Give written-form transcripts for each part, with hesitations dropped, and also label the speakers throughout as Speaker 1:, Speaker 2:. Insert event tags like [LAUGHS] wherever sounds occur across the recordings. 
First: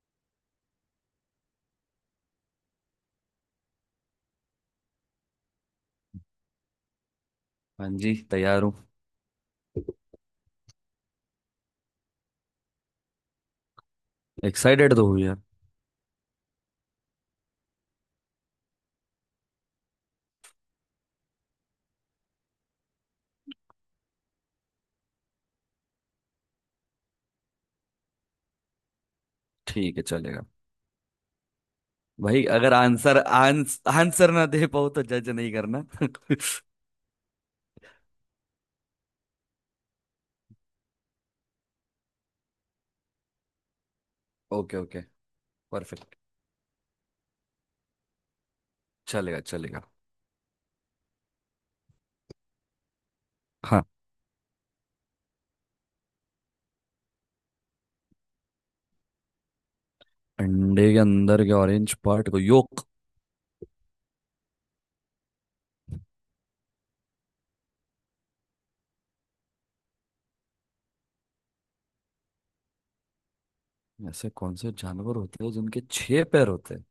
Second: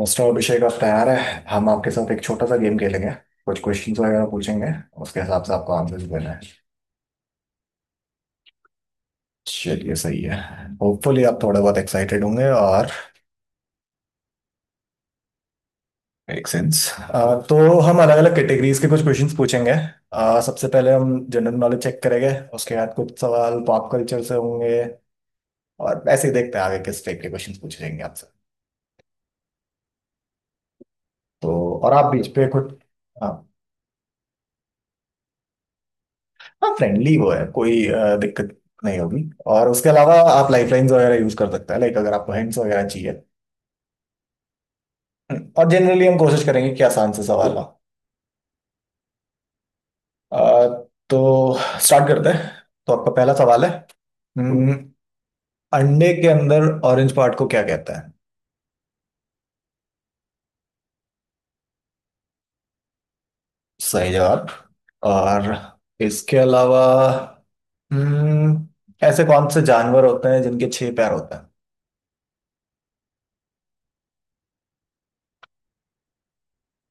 Speaker 1: Mister Abhishek आप तैयार है हम आपके साथ एक छोटा सा गेम खेलेंगे। कुछ क्वेश्चंस वगैरह पूछेंगे। उसके हिसाब से आपको आंसर्स देना है।
Speaker 2: हाँ जी तैयार हूँ।
Speaker 1: चलिए सही है। होपफुली आप थोड़े बहुत एक्साइटेड होंगे और
Speaker 2: एक्साइटेड तो हुई यार।
Speaker 1: Make sense. तो हम अलग अलग कैटेगरीज के कुछ क्वेश्चंस पूछेंगे। सबसे पहले हम जनरल नॉलेज चेक करेंगे। उसके बाद कुछ सवाल पॉप कल्चर से होंगे। और ऐसे ही देखते हैं आगे किस टाइप के क्वेश्चंस पूछेंगे आपसे।
Speaker 2: ठीक है, चलेगा।
Speaker 1: तो और आप बीच
Speaker 2: भाई
Speaker 1: पे
Speaker 2: अगर
Speaker 1: खुद।
Speaker 2: आंसर
Speaker 1: हाँ।
Speaker 2: आंस, आंसर ना दे पाओ तो जज नहीं करना। [LAUGHS]
Speaker 1: हाँ फ्रेंडली वो है कोई दिक्कत नहीं होगी। और उसके अलावा आप लाइफलाइंस वगैरह यूज कर सकते हैं लाइक अगर आपको हिंट्स वगैरह चाहिए।
Speaker 2: Okay okay.
Speaker 1: और जनरली
Speaker 2: परफेक्ट।
Speaker 1: हम कोशिश करेंगे कि आसान से सवाल हो।
Speaker 2: चलेगा चलेगा।
Speaker 1: अ, तो स्टार्ट करते हैं। तो आपका पहला सवाल है।
Speaker 2: हाँ।
Speaker 1: हम्म, अंडे के अंदर ऑरेंज पार्ट को क्या कहते हैं?
Speaker 2: अंडे के अंदर के ऑरेंज पार्ट को योक।
Speaker 1: सही जवाब। और इसके अलावा हम्म, ऐसे कौन से जानवर होते हैं जिनके छह पैर होते हैं?
Speaker 2: ऐसे कौन से जानवर होते हैं जिनके छह पैर होते हैं?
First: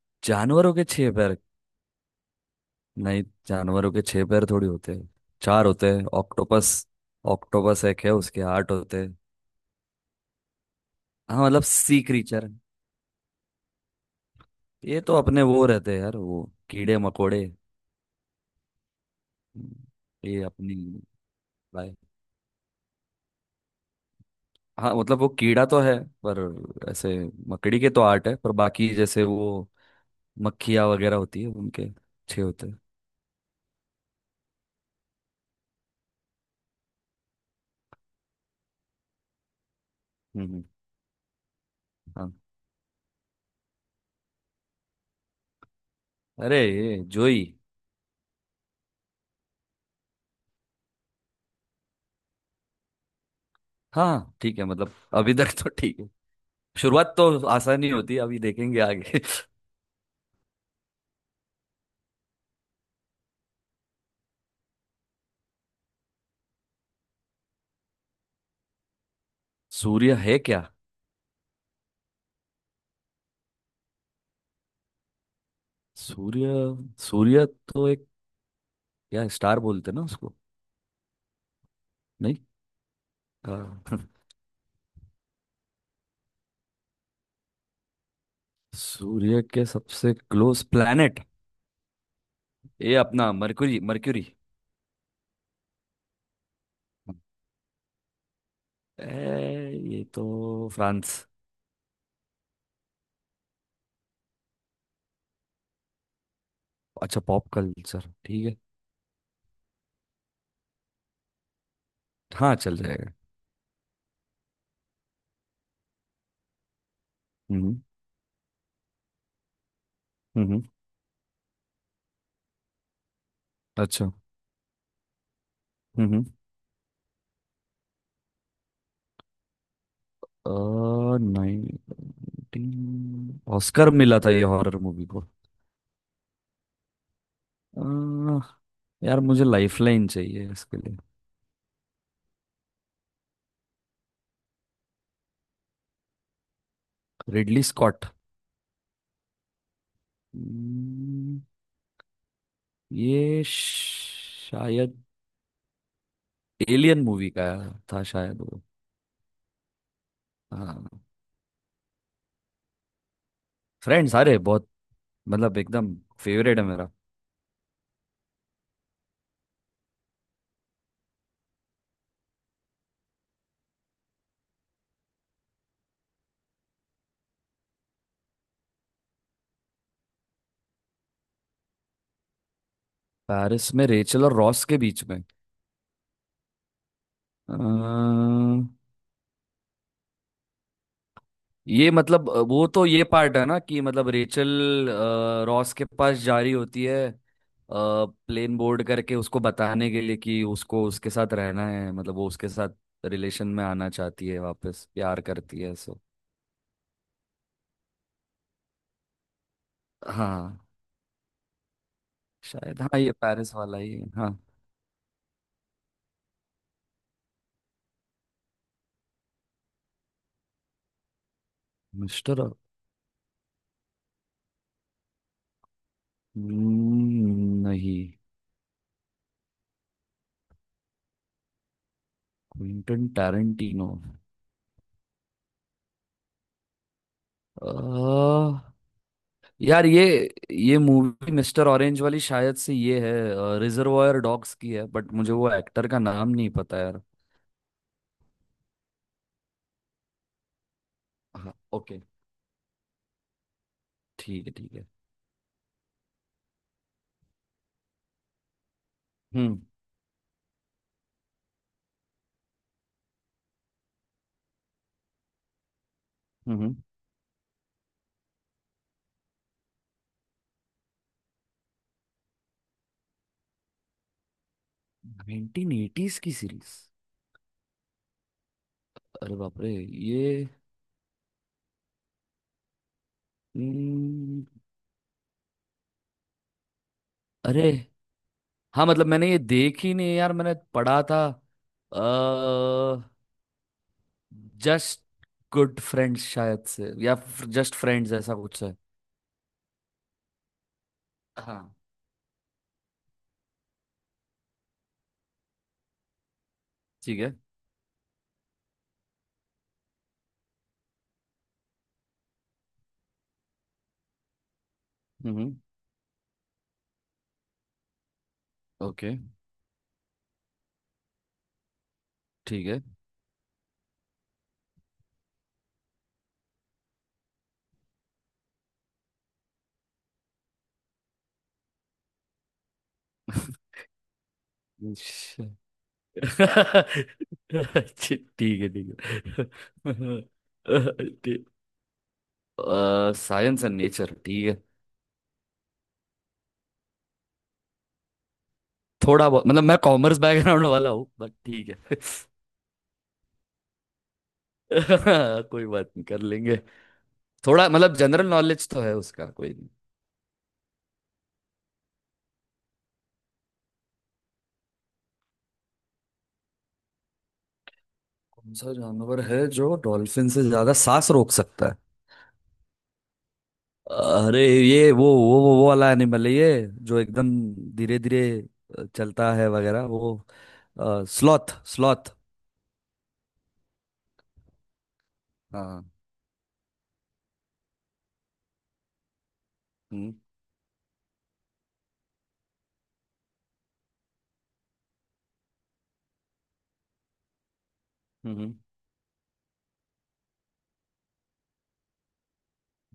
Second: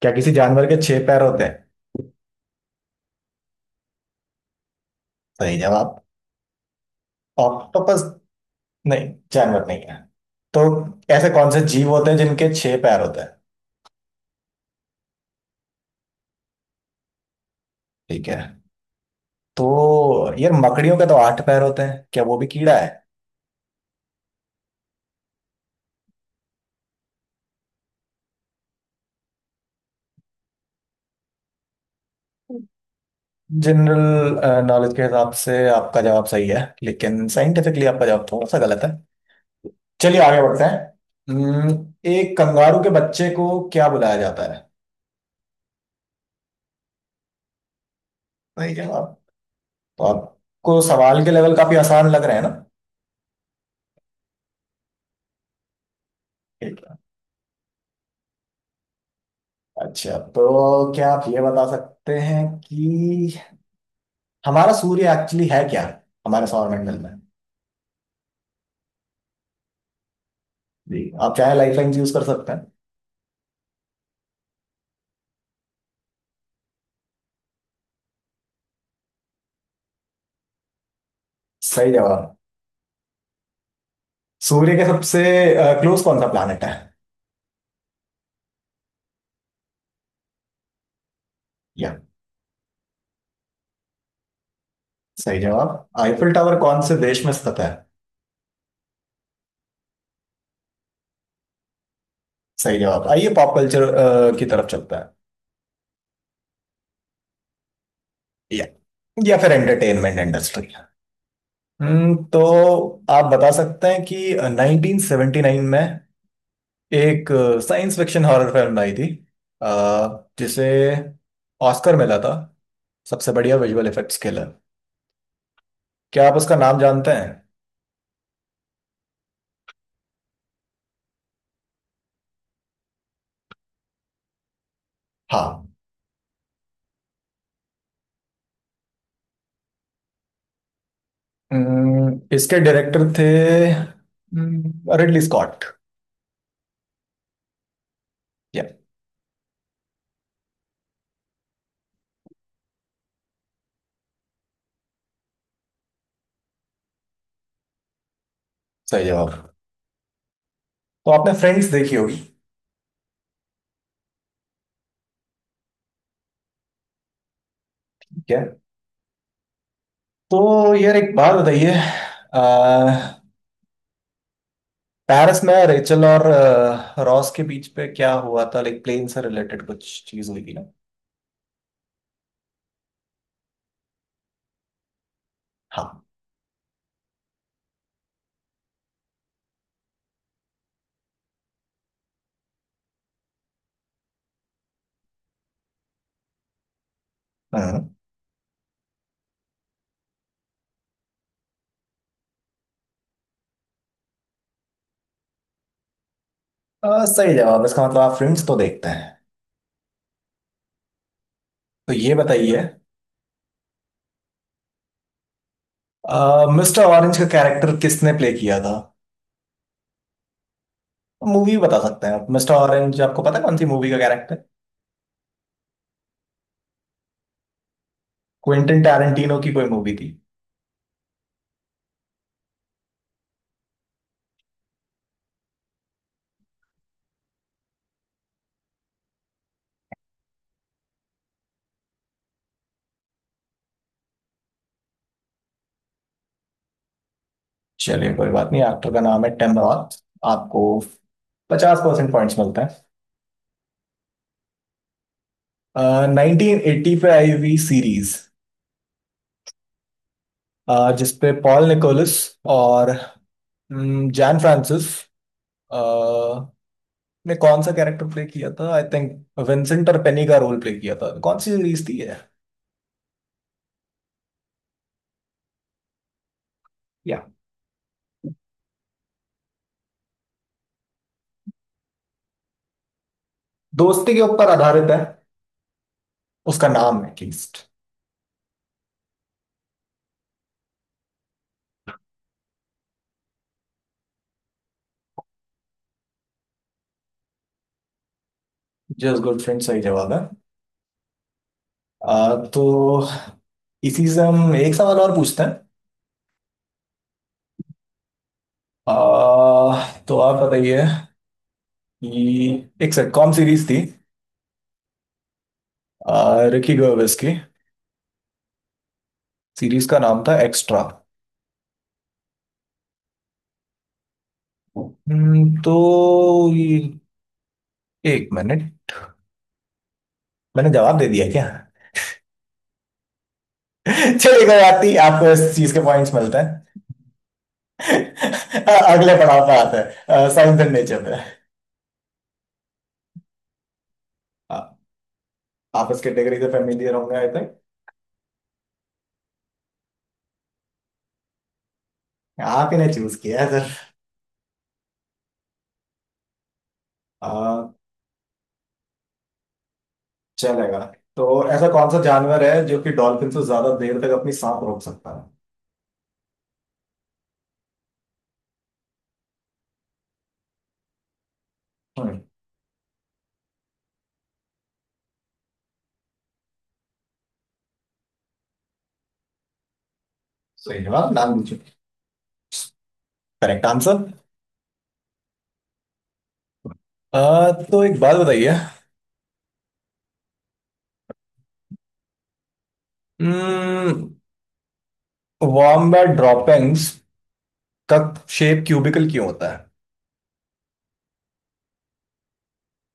Speaker 1: क्या किसी जानवर
Speaker 2: जानवरों
Speaker 1: के
Speaker 2: के
Speaker 1: छह
Speaker 2: छह
Speaker 1: पैर
Speaker 2: पैर?
Speaker 1: होते हैं?
Speaker 2: नहीं, जानवरों के छह पैर थोड़ी होते हैं।
Speaker 1: सही
Speaker 2: चार होते
Speaker 1: जवाब।
Speaker 2: हैं। ऑक्टोपस, ऑक्टोपस
Speaker 1: ऑक्टोपस
Speaker 2: एक है उसके आठ होते
Speaker 1: नहीं
Speaker 2: हैं।
Speaker 1: जानवर नहीं है। तो ऐसे
Speaker 2: हाँ
Speaker 1: कौन से
Speaker 2: मतलब
Speaker 1: जीव
Speaker 2: सी
Speaker 1: होते हैं
Speaker 2: क्रीचर।
Speaker 1: जिनके छह पैर होते हैं?
Speaker 2: ये तो अपने वो रहते हैं यार, वो कीड़े मकोड़े।
Speaker 1: ठीक है।
Speaker 2: हम्म,
Speaker 1: तो
Speaker 2: ये
Speaker 1: यार
Speaker 2: अपनी
Speaker 1: मकड़ियों के तो आठ पैर होते
Speaker 2: लाइफ।
Speaker 1: हैं क्या वो भी कीड़ा है?
Speaker 2: हाँ मतलब वो कीड़ा तो है, पर ऐसे मकड़ी के तो आर्ट है, पर बाकी जैसे वो मक्खियाँ वगैरह होती है उनके अच्छे होते हैं।
Speaker 1: जनरल नॉलेज के हिसाब से आपका जवाब सही है लेकिन साइंटिफिकली आपका जवाब थोड़ा सा गलत है। चलिए आगे बढ़ते
Speaker 2: हम्म।
Speaker 1: हैं।
Speaker 2: हाँ,
Speaker 1: एक कंगारू के बच्चे को क्या बुलाया जाता है?
Speaker 2: अरे ये जोई।
Speaker 1: सही जवाब। तो आपको सवाल के लेवल काफी आसान लग रहे हैं ना?
Speaker 2: हाँ हाँ, ठीक है, मतलब अभी तक तो ठीक है।
Speaker 1: ठीक है।
Speaker 2: शुरुआत तो आसान ही होती है, अभी देखेंगे आगे। [LAUGHS]
Speaker 1: अच्छा तो क्या आप ये बता सकते हैं कि हमारा सूर्य एक्चुअली है क्या हमारे सौरमंडल में?
Speaker 2: सूर्य है क्या?
Speaker 1: जी। आप चाहे लाइफलाइन यूज कर सकते हैं।
Speaker 2: सूर्य। सूर्य तो एक, क्या स्टार बोलते हैं ना उसको।
Speaker 1: सही जवाब।
Speaker 2: नहीं। हाँ। [LAUGHS]
Speaker 1: सूर्य के सबसे क्लोज कौन सा प्लानट है?
Speaker 2: सूर्य के सबसे क्लोज प्लैनेट?
Speaker 1: या
Speaker 2: ये अपना मरकुरी, मरक्यूरी।
Speaker 1: सही जवाब। आईफिल टावर कौन से देश में स्थित है?
Speaker 2: ये तो फ्रांस।
Speaker 1: सही जवाब आइए पॉप कल्चर की तरफ चलता है।
Speaker 2: अच्छा, पॉप कल्चर ठीक है।
Speaker 1: या या फिर एंटरटेनमेंट इंडस्ट्री। तो
Speaker 2: हाँ चल जाएगा।
Speaker 1: आप बता सकते हैं कि 1979 में एक
Speaker 2: हम्म
Speaker 1: साइंस फिक्शन हॉरर फिल्म आई थी अ,
Speaker 2: हम्म।
Speaker 1: जिसे ऑस्कर मिला था सबसे बढ़िया विजुअल
Speaker 2: अच्छा।
Speaker 1: इफेक्ट्स के लिए?
Speaker 2: हम्म।
Speaker 1: क्या आप उसका नाम जानते हैं?
Speaker 2: 19 ऑस्कर मिला था ये हॉरर मूवी को?
Speaker 1: हाँ।
Speaker 2: अ, यार मुझे लाइफलाइन चाहिए इसके लिए।
Speaker 1: इसके डायरेक्टर थे रिडली स्कॉट
Speaker 2: रिडली स्कॉट।
Speaker 1: या
Speaker 2: हम्म, ये शायद एलियन मूवी का था शायद वो।
Speaker 1: सही जवाब।
Speaker 2: हाँ।
Speaker 1: तो आपने फ्रेंड्स देखी होगी।
Speaker 2: फ्रेंड्स? अरे बहुत, मतलब एकदम फेवरेट है मेरा।
Speaker 1: ठीक है। तो यार एक बात बताइए अह, पेरिस में रेचल और रॉस के बीच पे क्या हुआ था लाइक प्लेन से रिलेटेड कुछ चीज हुई थी ना?
Speaker 2: पेरिस में रेचल और रॉस के बीच में?
Speaker 1: हाँ।
Speaker 2: अ, ये मतलब वो तो ये पार्ट है ना कि मतलब रेचल, रॉस के पास जा रही होती है,
Speaker 1: हम्म।
Speaker 2: प्लेन बोर्ड करके उसको बताने के लिए कि उसको उसके साथ रहना है, मतलब वो उसके साथ रिलेशन में आना चाहती है, वापस प्यार करती है सो।
Speaker 1: सही जवाब इसका मतलब आप फ्रेंड्स तो देखते हैं।
Speaker 2: हाँ,
Speaker 1: तो ये बताइए
Speaker 2: शायद हाँ, ये पेरिस वाला ही है, हाँ।
Speaker 1: मिस्टर ऑरेंज का कैरेक्टर किसने प्ले किया था? मूवी बता सकते हैं आप
Speaker 2: मिस्टर,
Speaker 1: मिस्टर ऑरेंज आपको पता है कौन सी मूवी का कैरेक्टर?
Speaker 2: नहीं।
Speaker 1: क्विंटन टैरेंटिनो की कोई मूवी थी।
Speaker 2: क्विंटन टैरेंटिनो, यार ये मूवी मिस्टर ऑरेंज वाली शायद से ये है, रिजर्वायर डॉग्स की है, बट मुझे वो एक्टर का नाम नहीं पता यार।
Speaker 1: चलिए कोई बात नहीं एक्टर का नाम है टिम रॉथ। आपको
Speaker 2: हाँ
Speaker 1: पचास
Speaker 2: ओके।
Speaker 1: परसेंट पॉइंट्स मिलते
Speaker 2: ठीक है ठीक है।
Speaker 1: हैं 1980 पे आई हुई सीरीज
Speaker 2: हम्म
Speaker 1: जिसपे पॉल निकोलस और जैन फ्रांसिस अ,
Speaker 2: हम्म। हम्म।
Speaker 1: ने कौन सा कैरेक्टर प्ले किया था आई थिंक विंसेंट और पेनी का रोल प्ले किया था कौन सी सीरीज थी ये?
Speaker 2: 1980s की सीरीज?
Speaker 1: या
Speaker 2: अरे बाप रे। ये,
Speaker 1: दोस्ती के
Speaker 2: हम्म,
Speaker 1: ऊपर आधारित है उसका नाम एटलीस्ट
Speaker 2: अरे, हाँ, मतलब मैंने ये देखी नहीं यार, मैंने पढ़ा था। जस्ट गुड फ्रेंड्स शायद से, या जस्ट फ्रेंड्स ऐसा कुछ है।
Speaker 1: जस्ट गुड फ्रेंड सही जवाब है।
Speaker 2: हाँ।
Speaker 1: तो इसी से हम एक सवाल और पूछते हैं।
Speaker 2: ठीक है।
Speaker 1: आ, तो आप बताइए कि एक सिटकॉम सीरीज थी
Speaker 2: हम्म हम्म।
Speaker 1: आ, रिकी गर्वेस की
Speaker 2: ओके।
Speaker 1: सीरीज का नाम था एक्स्ट्रा।
Speaker 2: ठीक है।
Speaker 1: तो ये एक मिनट मैंने जवाब दे दिया क्या? [LAUGHS] चलिए कोई बात
Speaker 2: [LAUGHS]
Speaker 1: नहीं आपको इस चीज के पॉइंट्स मिलते हैं।
Speaker 2: अच्छे, ठीक है
Speaker 1: [LAUGHS] अगले पड़ाव
Speaker 2: ठीक
Speaker 1: पे आते हैं साइंस एंड नेचर पे।
Speaker 2: है। साइंस एंड नेचर ठीक
Speaker 1: आ,
Speaker 2: है।
Speaker 1: आप इस कैटेगरी से फेमिलियर होंगे आई थिंक।
Speaker 2: थोड़ा बहुत, मतलब मैं कॉमर्स बैकग्राउंड वाला हूँ, बट ठीक है।
Speaker 1: आप ही ने चूज किया है सर।
Speaker 2: [LAUGHS] कोई बात नहीं, कर लेंगे। थोड़ा
Speaker 1: आ,
Speaker 2: मतलब जनरल नॉलेज तो है उसका, कोई नहीं।
Speaker 1: चलेगा। तो ऐसा कौन सा जानवर है जो कि डॉल्फिन से ज्यादा देर तक अपनी सांस रोक सकता है?
Speaker 2: कौन सा जानवर है जो डॉल्फिन से ज्यादा सांस रोक सकता है?
Speaker 1: हम्म,
Speaker 2: अरे ये वो वाला एनिमल है ये जो एकदम धीरे धीरे चलता है वगैरह वो।
Speaker 1: सही जवाब नाम
Speaker 2: स्लॉथ
Speaker 1: पूछो।
Speaker 2: स्लॉथ।
Speaker 1: Correct answer.
Speaker 2: हाँ।
Speaker 1: तो एक बात बताइए
Speaker 2: हम्म
Speaker 1: वॉम्बैट ड्रॉपिंग्स का
Speaker 2: हम्म। हम्म।
Speaker 1: शेप क्यूबिकल क्यों होता है?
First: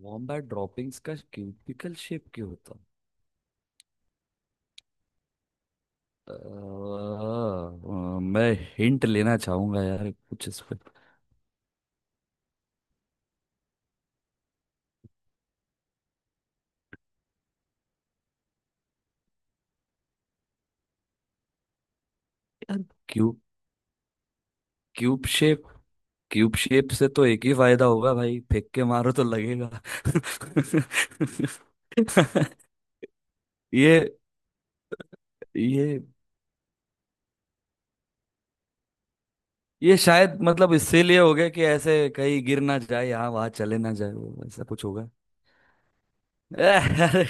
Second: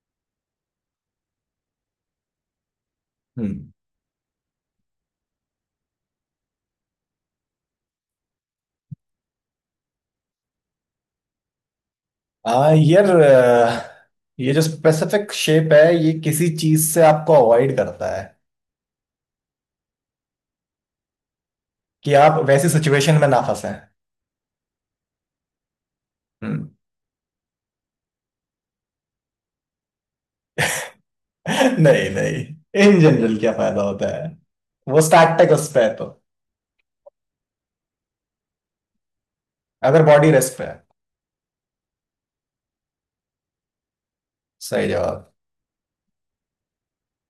Speaker 2: वॉम्बैट ड्रॉपिंग्स का क्यूबिकल शेप क्यों होता?
Speaker 1: हम्म।
Speaker 2: मैं हिंट लेना चाहूंगा यार कुछ इस पे।
Speaker 1: यार, ये जो स्पेसिफिक शेप है ये किसी चीज से आपको अवॉइड करता है कि आप वैसी
Speaker 2: यार,
Speaker 1: सिचुएशन में
Speaker 2: क्यूब
Speaker 1: ना फंसे।
Speaker 2: क्यूब शेप क्यूब
Speaker 1: हम्म।
Speaker 2: शेप से तो एक ही फायदा होगा भाई, फेंक के मारो तो लगेगा। [LAUGHS]
Speaker 1: [LAUGHS] नहीं नहीं, इन जनरल क्या फायदा
Speaker 2: ये
Speaker 1: होता है? वो स्टैटिक उस पे है
Speaker 2: ये
Speaker 1: तो
Speaker 2: ये
Speaker 1: अगर बॉडी
Speaker 2: शायद,
Speaker 1: रेस्ट पे
Speaker 2: मतलब
Speaker 1: है
Speaker 2: इसीलिए हो गया कि ऐसे कहीं गिर ना जाए, यहाँ वहां चले ना जाए, वो ऐसा कुछ
Speaker 1: सही
Speaker 2: होगा।
Speaker 1: जवाब।
Speaker 2: [LAUGHS] अरे,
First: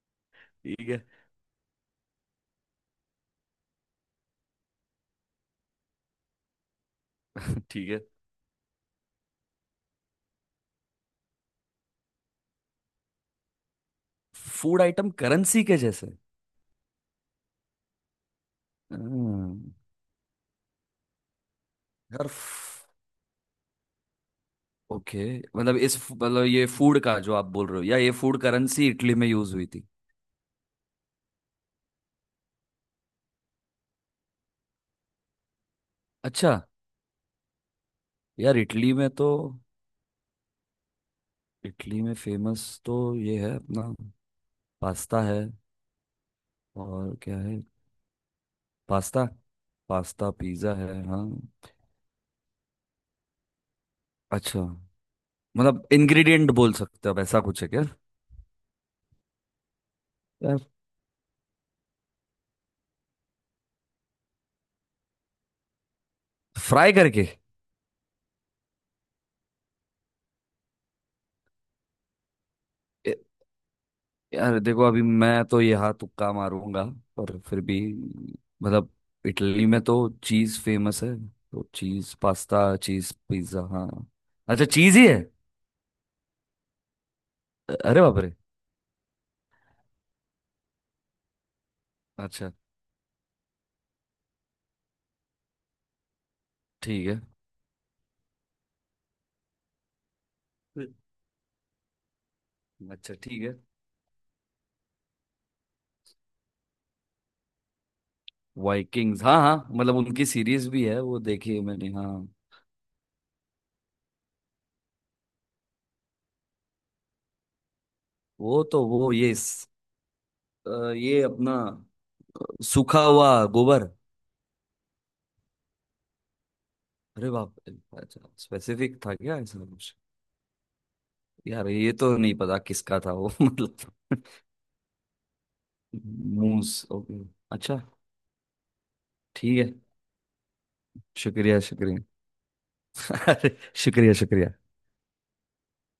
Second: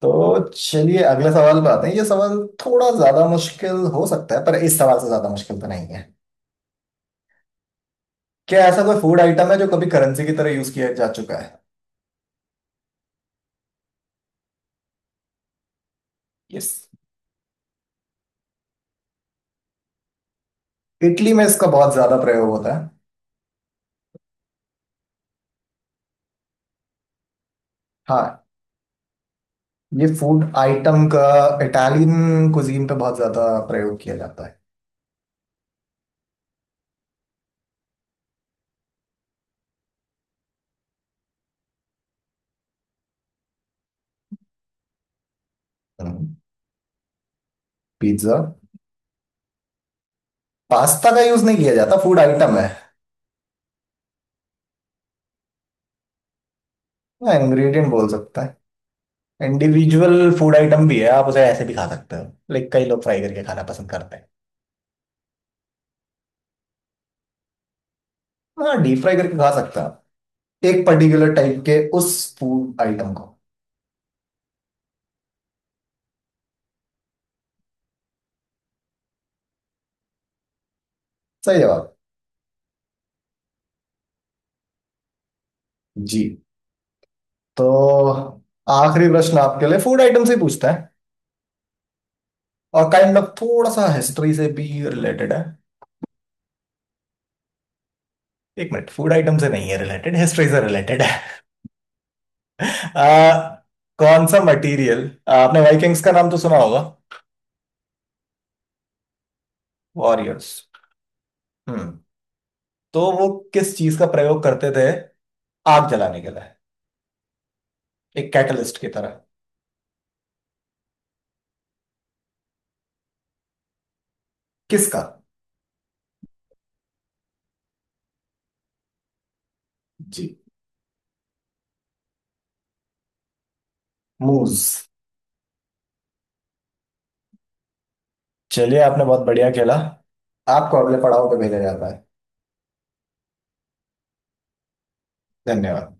Speaker 1: तो
Speaker 2: ठीक
Speaker 1: चलिए
Speaker 2: है
Speaker 1: अगले सवाल पे आते हैं। ये सवाल थोड़ा ज्यादा मुश्किल हो सकता है पर इस सवाल से ज्यादा मुश्किल तो नहीं है।
Speaker 2: ठीक है।
Speaker 1: क्या ऐसा कोई फूड आइटम है जो कभी करेंसी की तरह यूज किया जा चुका है?
Speaker 2: फूड आइटम करेंसी के जैसे?
Speaker 1: यस।
Speaker 2: हम्म,
Speaker 1: इटली में इसका बहुत ज्यादा
Speaker 2: यार,
Speaker 1: प्रयोग होता है।
Speaker 2: ओके, मतलब इस मतलब ये फूड का जो आप बोल रहे हो, या ये फूड
Speaker 1: हाँ।
Speaker 2: करेंसी इटली में यूज हुई थी?
Speaker 1: ये फूड आइटम का इटालियन कुजीन पे बहुत ज्यादा प्रयोग किया जाता है।
Speaker 2: अच्छा। यार, इटली में फेमस तो ये है अपना पास्ता है, और क्या है?
Speaker 1: पिज्जा।
Speaker 2: पास्ता पास्ता, पिज्ज़ा है
Speaker 1: पास्ता का
Speaker 2: हाँ।
Speaker 1: यूज नहीं किया जाता फूड आइटम है।
Speaker 2: अच्छा, मतलब इंग्रेडिएंट बोल सकते हो आप, ऐसा कुछ है क्या?
Speaker 1: इंग्रेडिएंट बोल सकता है। इंडिविजुअल फूड
Speaker 2: यार,
Speaker 1: आइटम भी है आप उसे ऐसे भी खा सकते हो। लाइक कई लोग फ्राई करके खाना पसंद करते हैं।
Speaker 2: फ्राई करके?
Speaker 1: हाँ डीप फ्राई करके खा सकते हैं एक पर्टिकुलर टाइप के उस फूड आइटम को।
Speaker 2: यार देखो, अभी मैं तो यहाँ तुक्का मारूंगा, पर फिर भी, मतलब इटली में तो चीज फेमस है,
Speaker 1: सही
Speaker 2: तो
Speaker 1: जवाब।
Speaker 2: चीज पास्ता, चीज पिज्जा, हाँ। अच्छा, चीज ही है।
Speaker 1: जी।
Speaker 2: अरे बाप रे।
Speaker 1: तो आखिरी प्रश्न आपके लिए फूड आइटम से ही पूछता है।
Speaker 2: अच्छा
Speaker 1: और काइंड ऑफ थोड़ा सा हिस्ट्री से भी रिलेटेड है।
Speaker 2: ठीक है।
Speaker 1: एक मिनट फूड आइटम से नहीं है रिलेटेड हिस्ट्री से रिलेटेड है।
Speaker 2: हम्म।
Speaker 1: [LAUGHS] आ,
Speaker 2: अच्छा ठीक है।
Speaker 1: कौन सा मटेरियल? आपने वाइकिंग्स का नाम तो सुना होगा?
Speaker 2: वाइकिंग्स, हाँ हाँ, मतलब उनकी
Speaker 1: वॉरियर्स।
Speaker 2: सीरीज भी है वो देखी है मैंने,
Speaker 1: हम्म।
Speaker 2: हाँ।
Speaker 1: तो वो किस चीज का प्रयोग करते थे आग जलाने के लिए एक
Speaker 2: वो
Speaker 1: कैटलिस्ट
Speaker 2: तो
Speaker 1: की
Speaker 2: वो
Speaker 1: तरह?
Speaker 2: ये स- अ, ये अपना सूखा हुआ गोबर।
Speaker 1: किसका?
Speaker 2: अरे बाप रे, अच्छा स्पेसिफिक था क्या ऐसा कुछ?
Speaker 1: जी।
Speaker 2: यार ये तो नहीं पता किसका था वो। [LAUGHS] मतलब।
Speaker 1: मूज।
Speaker 2: मूस ओके। अच्छा।
Speaker 1: चलिए आपने बहुत बढ़िया
Speaker 2: ठीक है।
Speaker 1: खेला। आपको अगले पड़ाव पे भेजा
Speaker 2: शुक्रिया
Speaker 1: जाता
Speaker 2: शुक्रिया।
Speaker 1: है।
Speaker 2: [LAUGHS] अरे, शुक्रिया शुक्रिया।
Speaker 1: धन्यवाद।